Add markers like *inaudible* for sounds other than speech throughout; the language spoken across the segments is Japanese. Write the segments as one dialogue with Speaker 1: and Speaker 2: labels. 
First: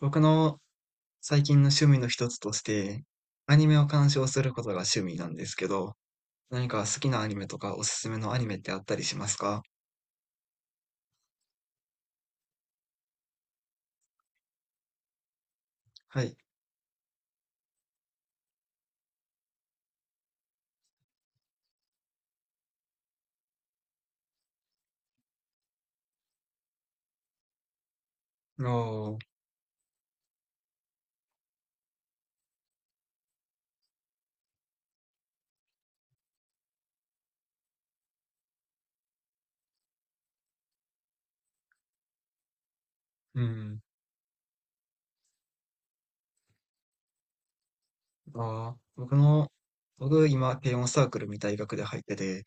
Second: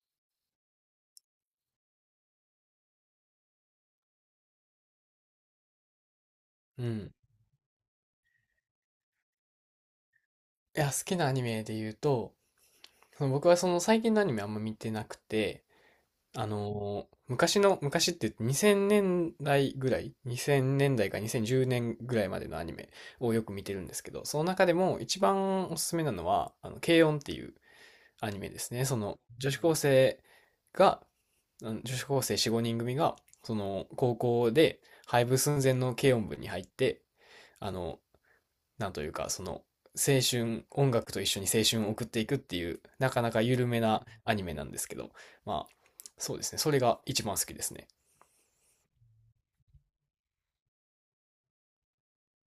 Speaker 1: 僕の最近の趣味の一つとして、アニメを鑑賞することが趣味なんですけど、何か
Speaker 2: う
Speaker 1: 好き
Speaker 2: ん。
Speaker 1: なアニメとかおすすめのアニメってあったりしますか？
Speaker 2: いや、好きなアニメで言うと、僕は最近のアニメあんま見てなくて、
Speaker 1: はい。
Speaker 2: 昔の、昔って言って2000年代ぐらい、2000年代か2010年ぐらいまでのアニメをよく見てるんですけど、その中でも一番おすすめなのは、軽音っていうアニメで
Speaker 1: あ
Speaker 2: すね。その
Speaker 1: あ、
Speaker 2: 女子高生が、あの女子高生4、5人組が、その高校で廃部寸前の軽音部に入って、あの、なんというか、青春、音楽と一緒に青春を送っていくっていう、なかな
Speaker 1: う
Speaker 2: か緩め
Speaker 1: ん。
Speaker 2: なアニメなんですけど、まあ、そうですね。それが一番好きですね。
Speaker 1: ああ、僕今、軽音サークルみたい学で入ってて、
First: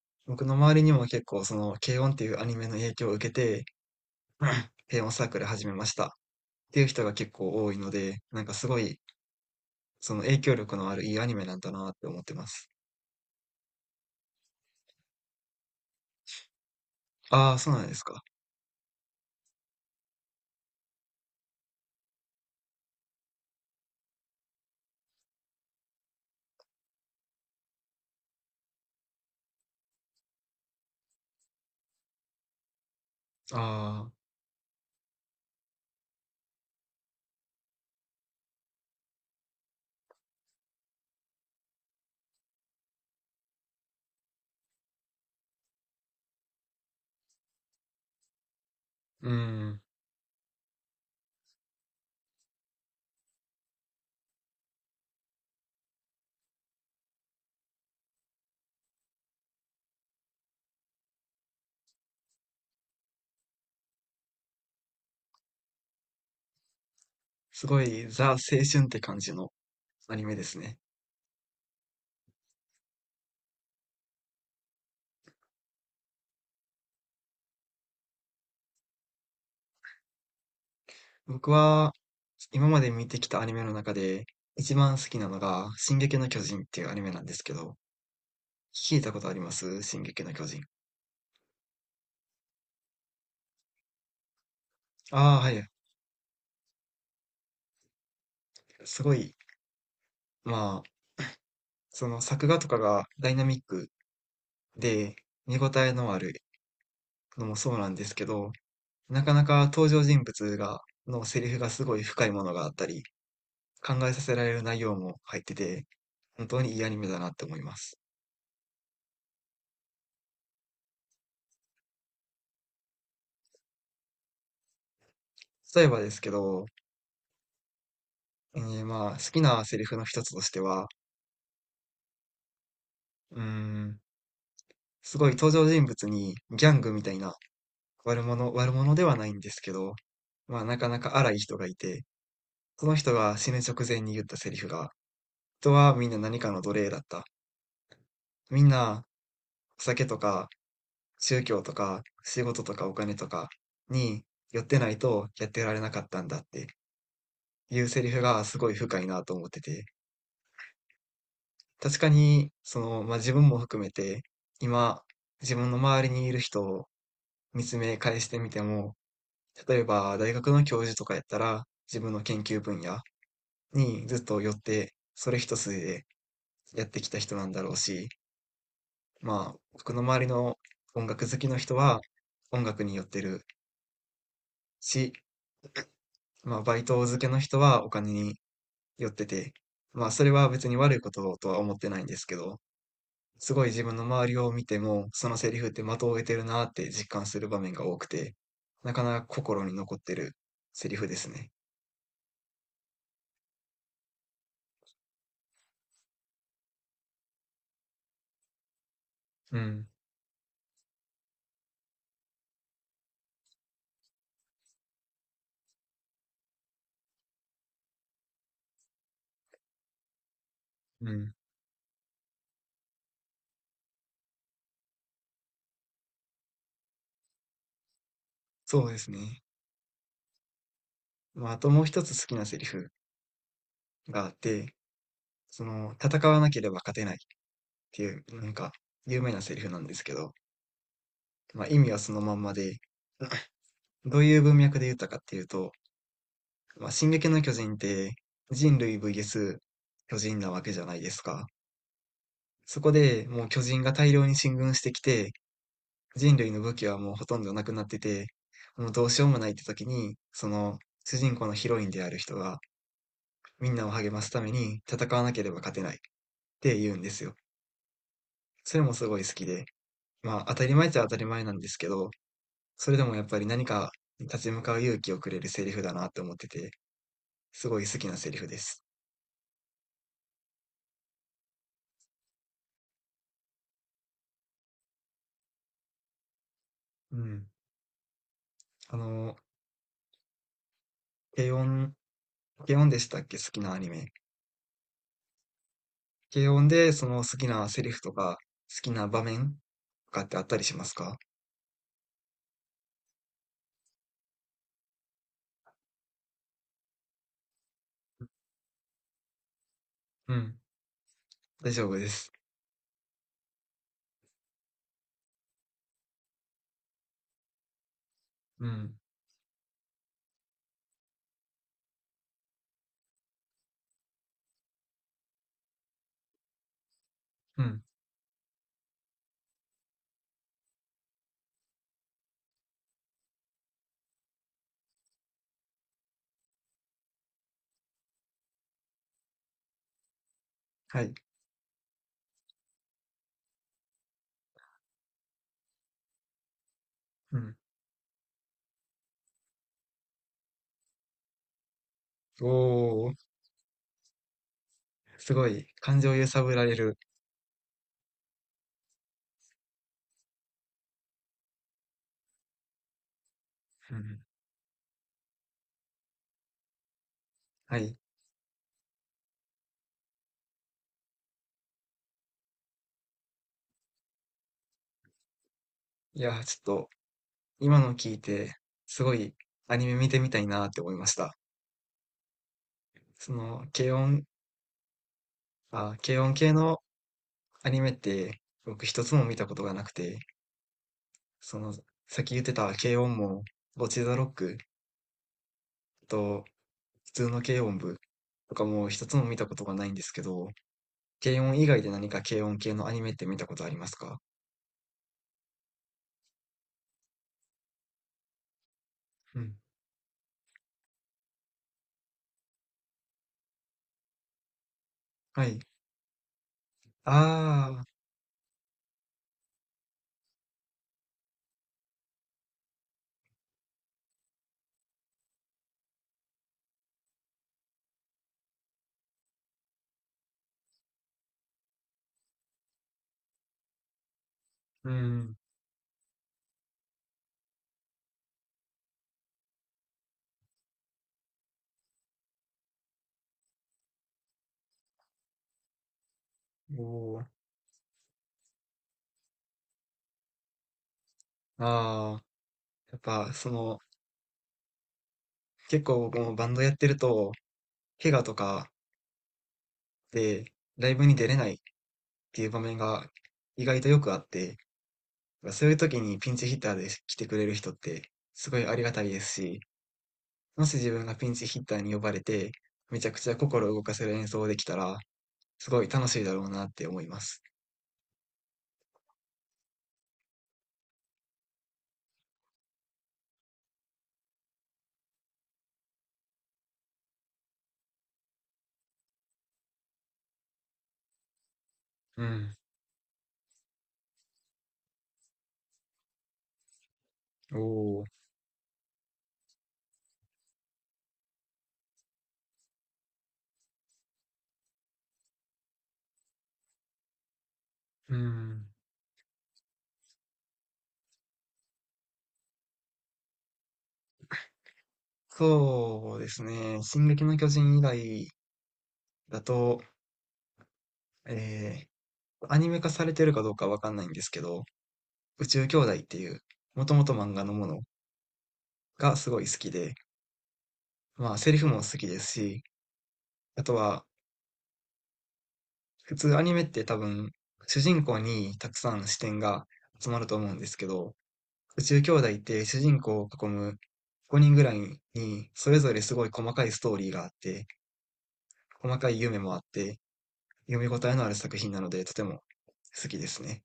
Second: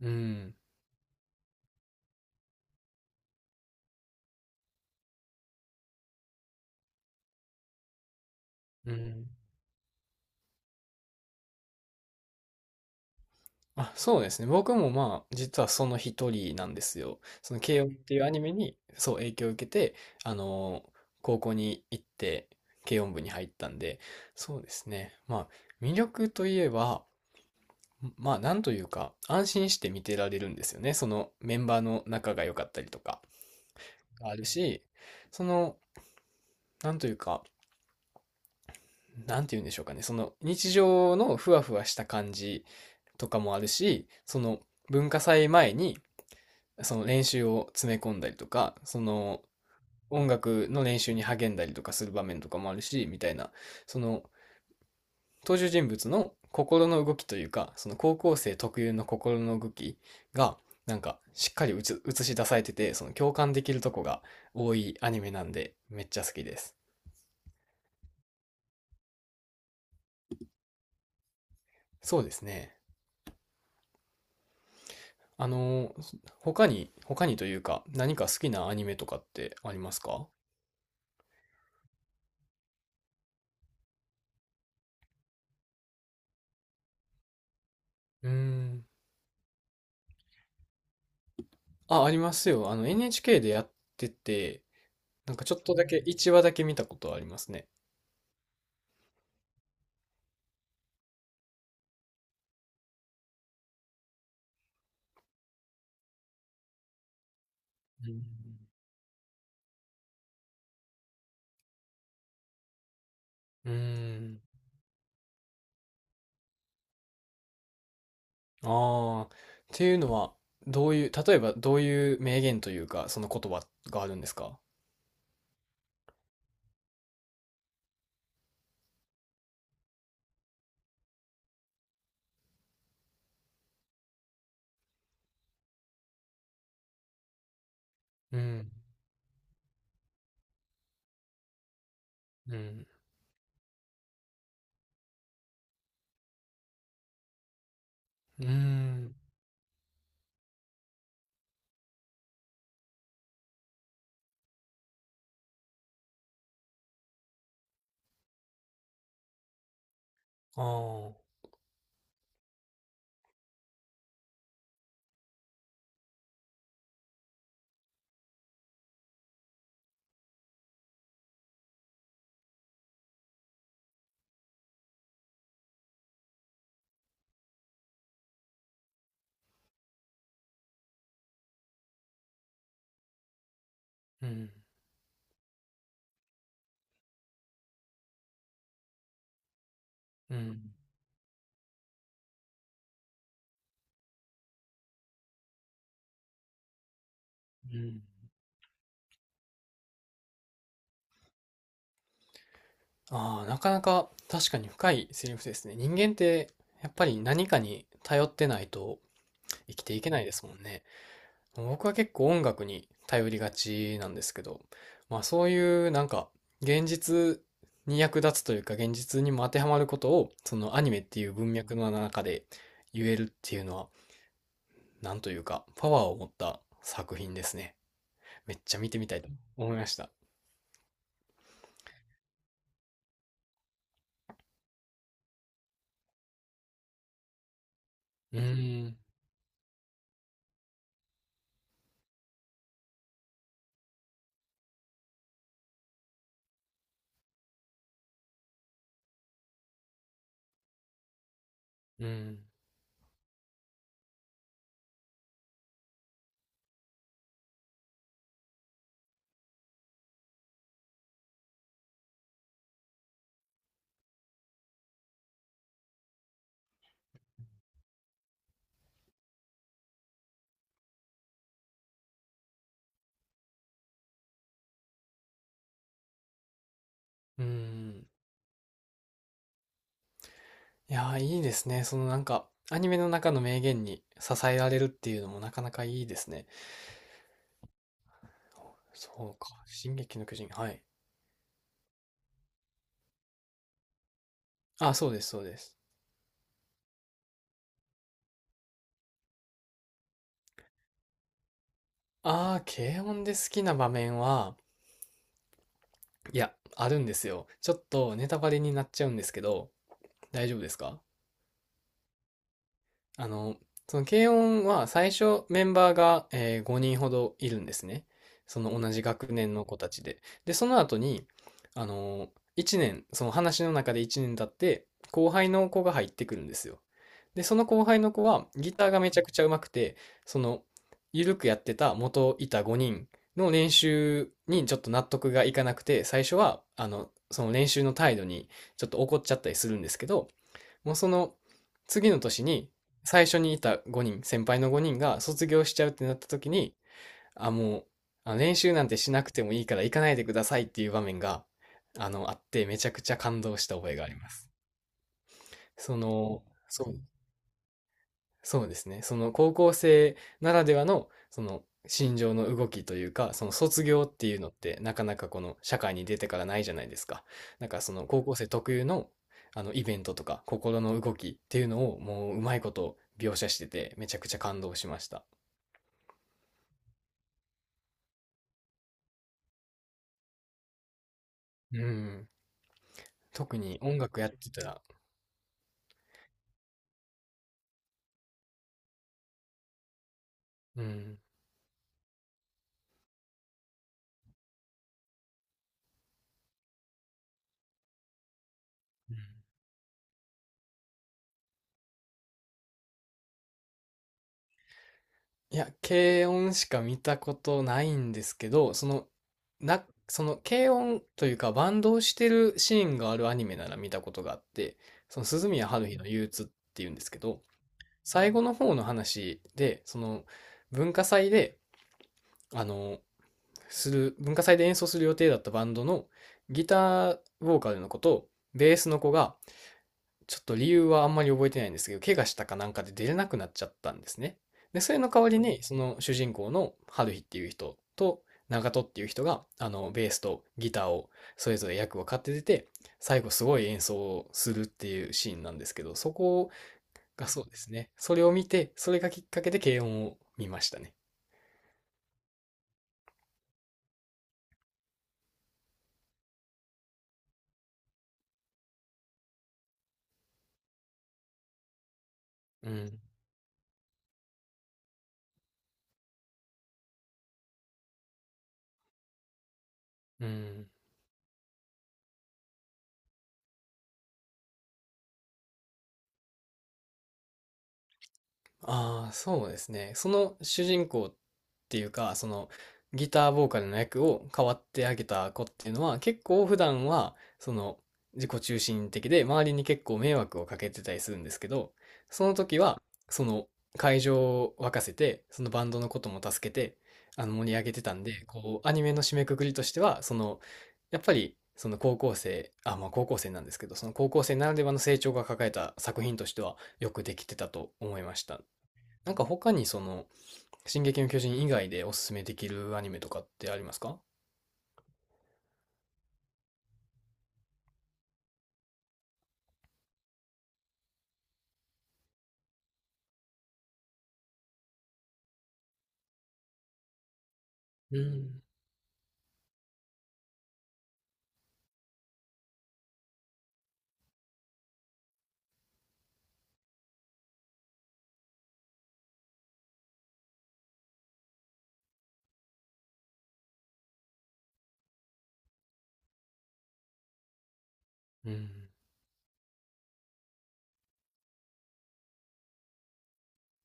Speaker 2: う
Speaker 1: 僕の
Speaker 2: ん。
Speaker 1: 周りにも結構軽音っていうアニメの影響を受けて、*laughs* *clears throat* 軽音サークル始めましたっていう人が結構多いので、なんかすご
Speaker 2: う
Speaker 1: い、
Speaker 2: ん。
Speaker 1: その影響力のあるいいアニメなんだなって思ってます。
Speaker 2: あ、そうですね。僕もまあ、実はその一人なんですよ。
Speaker 1: あ
Speaker 2: そ
Speaker 1: あ、
Speaker 2: の、
Speaker 1: そうな
Speaker 2: 軽
Speaker 1: ん
Speaker 2: 音っ
Speaker 1: です
Speaker 2: てい
Speaker 1: か。
Speaker 2: うアニメに、そう、影響を受けて、あのー高校に行って、軽音部に入ったんで、そうですね。まあ、魅力といえば、まあ、なんというか、安心して見てられるんですよね。そのメンバーの仲が良かったりとか。
Speaker 1: ああ、
Speaker 2: があるし、その、なんというか、なんて言うんでしょうかね、その日常のふわふわした感じとかもあるし、その文化祭前にその練習を詰め込んだりとか、そ
Speaker 1: う
Speaker 2: の
Speaker 1: ん。
Speaker 2: 音楽の練習に励んだりとかする場面とかもあるし、みたいな、その登場人物の心の動きというか、その高校生特有の心の動きが、なんかしっかり映し出されてて、その共感できるとこが多いアニメなんで、めっちゃ好きです。
Speaker 1: すごいザ青春って感じのアニメですね。
Speaker 2: そうですね。あのー、他にというか、何か好きなアニメとかってありますか？
Speaker 1: 僕は今まで見てきたアニメの中で一番好きなのが「進撃の巨人」っていうアニメなんですけど、
Speaker 2: うーん。
Speaker 1: 聞いたことあります進撃の巨人。
Speaker 2: あ、ありますよ。あの、NHK でやってて、な
Speaker 1: あ
Speaker 2: ん
Speaker 1: あ、
Speaker 2: か
Speaker 1: は
Speaker 2: ちょっ
Speaker 1: い。
Speaker 2: とだけ、1話だけ見たことありますね。
Speaker 1: すごい、まあ、その作画とかがダイナミックで見応えのあるのもそうなんで
Speaker 2: う
Speaker 1: す
Speaker 2: ん。
Speaker 1: けど、なかなか登場人物が、のセリフがすごい深いものがあったり、
Speaker 2: うー
Speaker 1: 考えさせ
Speaker 2: ん。
Speaker 1: られる内容も入ってて、本当にいいアニメだなって思います。
Speaker 2: ああ、っていうのは、どういう、例えばどういう名言というか、その言葉があるんですか？
Speaker 1: 例えばですけど、まあ、好きなセリフの一つとしては、うーん、すごい登場人物にギャングみたいな
Speaker 2: うん。
Speaker 1: 悪者ではないんですけど、まあ、なかなか荒い人がいて、
Speaker 2: う
Speaker 1: そ
Speaker 2: ん。
Speaker 1: の人が死ぬ直前に言ったセリフが、人はみんな何かの奴隷だった。
Speaker 2: うー
Speaker 1: みんな、
Speaker 2: ん。
Speaker 1: お酒とか、宗教とか、仕事とかお金とかに寄ってないとやってられなかったんだっていうセリフがすごい深いなと思ってて、
Speaker 2: ああ、
Speaker 1: 確かに、その、まあ、自分も含めて、今、自分の周りにいる人見つめ返してみても、例えば大学の教授とかやったら、自分の研究分野にずっと寄って、それ一筋でやってきた人なんだろうし、まあ、僕の周りの音楽好きの人は音楽に寄ってる
Speaker 2: うん。
Speaker 1: し、まあ、バイト漬けの人はお金に寄ってて、まあ、それ
Speaker 2: う
Speaker 1: は別
Speaker 2: ん。
Speaker 1: に悪いこととは思ってないんですけど、すごい自分の周りを見ても、そのセリフって的を得てるなって実感する場面
Speaker 2: う
Speaker 1: が多
Speaker 2: ん。
Speaker 1: くて、なかなか心に残ってるセリフですね。
Speaker 2: ああ、なかなか確かに深いセリフですね。人間ってやっぱり何かに頼ってないと
Speaker 1: う
Speaker 2: 生き
Speaker 1: ん。
Speaker 2: ていけないですもんね。僕は結構音楽に頼りがちなんですけど、まあそういうなんか現実に役立つというか現実にも当てはまることをそのアニメっ
Speaker 1: う
Speaker 2: ていう
Speaker 1: ん、
Speaker 2: 文脈の中で言えるっていうのはなんというかパワーを持った作品ですね。めっちゃ
Speaker 1: そ
Speaker 2: 見
Speaker 1: うで
Speaker 2: てみ
Speaker 1: す
Speaker 2: たいと
Speaker 1: ね。
Speaker 2: 思いました。
Speaker 1: まあ、あともう一つ好きなセリフがあって、その、戦わなければ勝てないっていう、
Speaker 2: う
Speaker 1: なんか、
Speaker 2: ーん、
Speaker 1: 有名なセリフなんですけど、まあ、意味はそのまんまで、*laughs* どういう文脈で言ったかっていうと、まあ、進撃の巨人って人類 VS 巨人なわけじゃないですか。
Speaker 2: うーん、
Speaker 1: そこでもう巨人が大量に進軍してきて、人類の武器はもうほとんどなくなってて、もうどうしようもないって時に、その主人公のヒロインである人が、みんなを励ますために戦わなければ勝てないって言うんですよ。それもすごい好きで、まあ当たり前っちゃ当たり前なんですけど、それでもやっぱり何か立ち向かう勇気をくれるセリフだなって思ってて、
Speaker 2: うー
Speaker 1: すごい好
Speaker 2: ん。
Speaker 1: きなセリフです。
Speaker 2: いやー、いいですね。そのなんか、アニメの中の名言に支えられるっていうのもなかなかいいですね。
Speaker 1: うん。あの、
Speaker 2: そうか。進撃の巨人。はい。
Speaker 1: 軽音、軽音でしたっけ好きなアニメ。
Speaker 2: あ、そうです、そうです。
Speaker 1: 軽音でその好きなセリフとか、好きな場面とかってあったりしますか？
Speaker 2: あー、軽音で好きな場面は、いや、あるんですよ。ちょっとネタバレになっちゃうんですけど、
Speaker 1: う
Speaker 2: 大丈
Speaker 1: ん。
Speaker 2: 夫ですか？
Speaker 1: 大丈夫です。
Speaker 2: あの、その軽音は最初メンバーが、えー5人ほどいるんですね。そ
Speaker 1: う
Speaker 2: の同
Speaker 1: ん。
Speaker 2: じ学年の子たちで。で、その後に、あの、1年、その話の中で1年経って、後輩の子が入ってくるんですよ。で、そ
Speaker 1: う
Speaker 2: の
Speaker 1: ん。
Speaker 2: 後輩の子はギターがめちゃくちゃ上手くて、その、ゆるくやってた元いた5人の練習にちょっと納得がいかなくて、最初は、その練習の態度にちょっと怒っちゃったりするんですけど、もう
Speaker 1: は
Speaker 2: そ
Speaker 1: い。
Speaker 2: の次の年に最初にいた5人、先輩の5人が卒業しちゃうってなった時に、
Speaker 1: う
Speaker 2: あ、
Speaker 1: ん。
Speaker 2: もう、あの練習なんてしなくてもいいから行かないでくださいっていう場面が、あってめちゃく
Speaker 1: お
Speaker 2: ち
Speaker 1: ー、
Speaker 2: ゃ感動した覚えがあります。
Speaker 1: すごい。
Speaker 2: そ
Speaker 1: 感情揺さ
Speaker 2: の、
Speaker 1: ぶられ
Speaker 2: そう、
Speaker 1: る。
Speaker 2: そうですね。その高校生ならではの、その心情の動きというか、その卒
Speaker 1: う
Speaker 2: 業っ
Speaker 1: ん。
Speaker 2: ていうのってなかなかこの社会に出てからないじゃないですか。なん
Speaker 1: は
Speaker 2: かそ
Speaker 1: い。
Speaker 2: の高校生特有のあのイベントとか心の動きっていうのをもううまいこと描写しててめちゃくちゃ感動しました。
Speaker 1: いやー、ちょっと今の聞いて、すごいアニメ見てみたいなって思いました。
Speaker 2: うん。
Speaker 1: そ
Speaker 2: 特
Speaker 1: の、
Speaker 2: に
Speaker 1: 軽
Speaker 2: 音楽
Speaker 1: 音、
Speaker 2: やってたら、
Speaker 1: あ、軽音系のアニメって僕一つも見たことがなくて、
Speaker 2: うん。
Speaker 1: その、さっき言ってた軽音も、ボチザロックと普通の軽音部とかも一つも見たことがないんですけど、軽音以外で何か軽音系のアニメって見たことありますか？
Speaker 2: いや、軽音しか見たことないんですけど、
Speaker 1: うん。
Speaker 2: その軽音というかバンドをしてるシーンがあるアニメなら見たことがあって、その
Speaker 1: は
Speaker 2: 鈴
Speaker 1: い。
Speaker 2: 宮春日の憂鬱っていうんですけど、
Speaker 1: ああ、
Speaker 2: 最後の方の話で、その文化祭で、あの、文化祭で演奏する予定だったバンドのギターボーカルの子とベースの子が、ちょっと理由はあんまり覚えてないんですけど、怪我したかなんかで出れなくなっちゃったんですね。で、
Speaker 1: う
Speaker 2: それの代わ
Speaker 1: ん。
Speaker 2: りに、その主人公の春日っていう人と長門っていう人が、ベースとギターをそれぞれ役を買って出て、最後すごい演奏をするっていうシーンなんですけど、そこ
Speaker 1: おー。
Speaker 2: がそうですね。それを見て、それがきっかけで軽音を見ましたね。
Speaker 1: ああ、やっぱその、結構僕もバンドやってると、怪我とかでライブに出れないっていう場
Speaker 2: う
Speaker 1: 面
Speaker 2: ん。
Speaker 1: が意外とよくあって、そういう時にピンチヒッターで来てくれる人ってすごいありがたいですし、
Speaker 2: う
Speaker 1: も
Speaker 2: ん。
Speaker 1: し自分がピンチヒッターに呼ばれて、めちゃくちゃ心を動かせる演奏できたら、すごい楽しいだろうなって思います。
Speaker 2: ああ、そうですね。その主人公っていうか、そのギターボーカルの役を変わってあげた子っていうのは、結構普段は、その自己中心的で、周りに結構迷惑をかけてたりするんですけど、
Speaker 1: う
Speaker 2: その
Speaker 1: ん。
Speaker 2: 時は、その会場を沸かせて、そのバンドのことも助けて、あの盛
Speaker 1: お
Speaker 2: り上げてた
Speaker 1: お。
Speaker 2: んで、こう、アニメの締めくくりとしては、やっぱり、その高校生、あ、まあ高校生なんですけど、その高校生ならではの成長が抱えた作品としては、よくできてたと思いま
Speaker 1: う
Speaker 2: した。
Speaker 1: ん。
Speaker 2: なんか他にその、進撃の巨人以外でおすすめできるアニメとかってありますか？
Speaker 1: そうですね。進撃の巨人以外だと、えアニメ化されてるかどうかわかんないんですけど、宇宙兄弟っていう、もともと漫画のもの
Speaker 2: うん。
Speaker 1: がすごい好きで、まあセリフも好きですし、あとは普通アニメって多分主人公にたくさん視点が集まると思うんですけど、宇宙兄弟って主人公を囲む5人ぐらいにそれぞれすごい細かいストーリーがあって、
Speaker 2: うん。
Speaker 1: 細かい夢もあって、読み応えのある作品なのでとても好きですね。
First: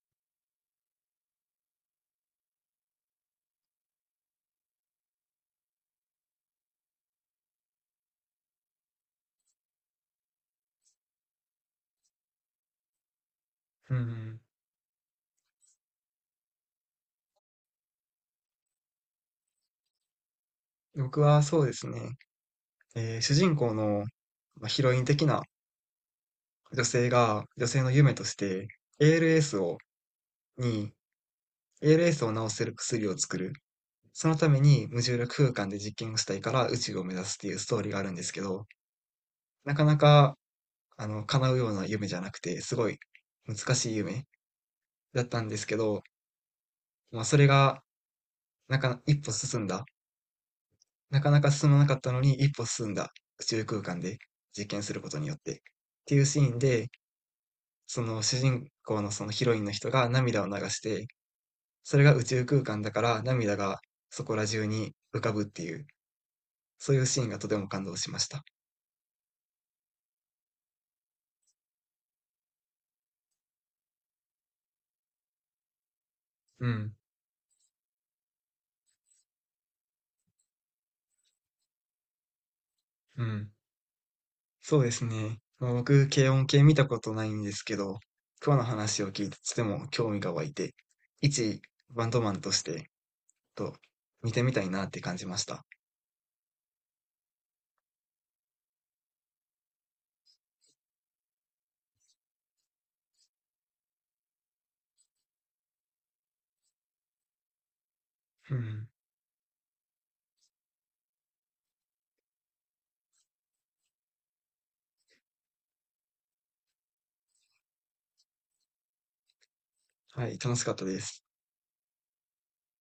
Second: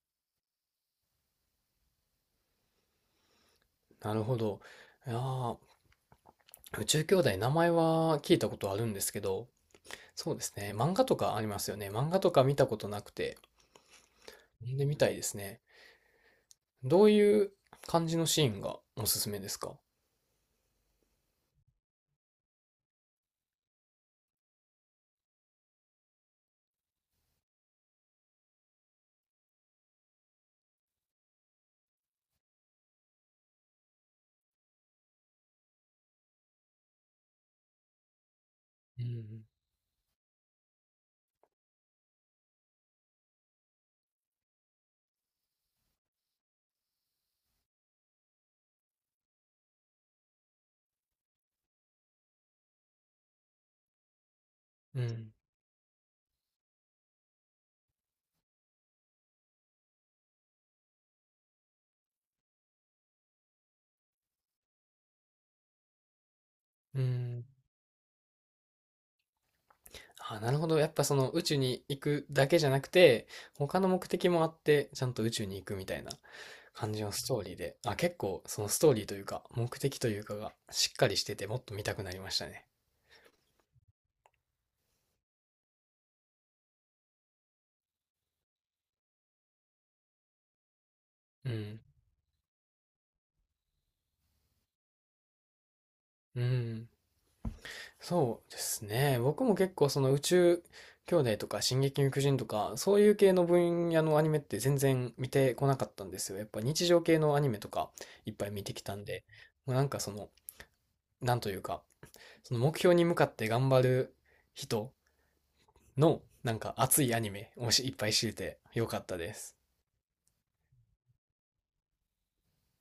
Speaker 2: なるほど。いやー、宇宙兄弟名前は聞いたことあるんですけど、そうですね。漫画とかありますよね。漫画とか見たことなくて、
Speaker 1: うん、
Speaker 2: 読んでみたいですね。どういう感じのシーンがおすすめですか？
Speaker 1: 僕はそうですね、主人公のまあヒロイン的な女性が女性の夢として ALS をに ALS を治せる薬を作る。そのために無重力空間で実験をしたいから宇宙を目指すっていうストーリーがあるんですけど、
Speaker 2: うん。
Speaker 1: なかなか、あの、叶うような夢じゃなくて、すごい難しい夢だったんですけど、まあ、それが、なんか一歩進んだ。なかなか進まなかったのに一歩進んだ宇宙空間で実験する
Speaker 2: う
Speaker 1: ことに
Speaker 2: ん。
Speaker 1: よって。っていうシーンで、その主人公のそのヒロインの人が涙を流して、それが宇宙空間だから涙がそこら中に浮かぶっていうそう
Speaker 2: う
Speaker 1: いうシーンが
Speaker 2: ん。
Speaker 1: とても感動しました。
Speaker 2: あ、なるほど。やっぱその宇宙に行くだけじゃなくて、他の目的もあって、ちゃんと宇宙に行くみたいな。
Speaker 1: う
Speaker 2: 感
Speaker 1: ん、
Speaker 2: じのストーリーで、あ、結構そのストーリーというか、目的というかがしっかりしてて、もっと見たくなりましたね。
Speaker 1: うん。そうですね。まあ、僕、軽音系見たことないんですけど、今日の話を聞いてとても興味が湧いて、
Speaker 2: う
Speaker 1: 一
Speaker 2: ん。
Speaker 1: バンドマンとして、と、見てみたいなって感じました。
Speaker 2: うん。そうですね。僕も結構その宇宙兄弟とか進撃の巨人とか、そういう系の分野のアニメって全然見てこなかったんですよ。やっぱ日常系のアニメとかいっぱい
Speaker 1: う
Speaker 2: 見てき
Speaker 1: ん。
Speaker 2: たんで、もうなんかその、なんというか、その目標に向かって頑張る人のなんか熱いアニメをしいっぱい知れてよかったです。
Speaker 1: はい、楽しかったです。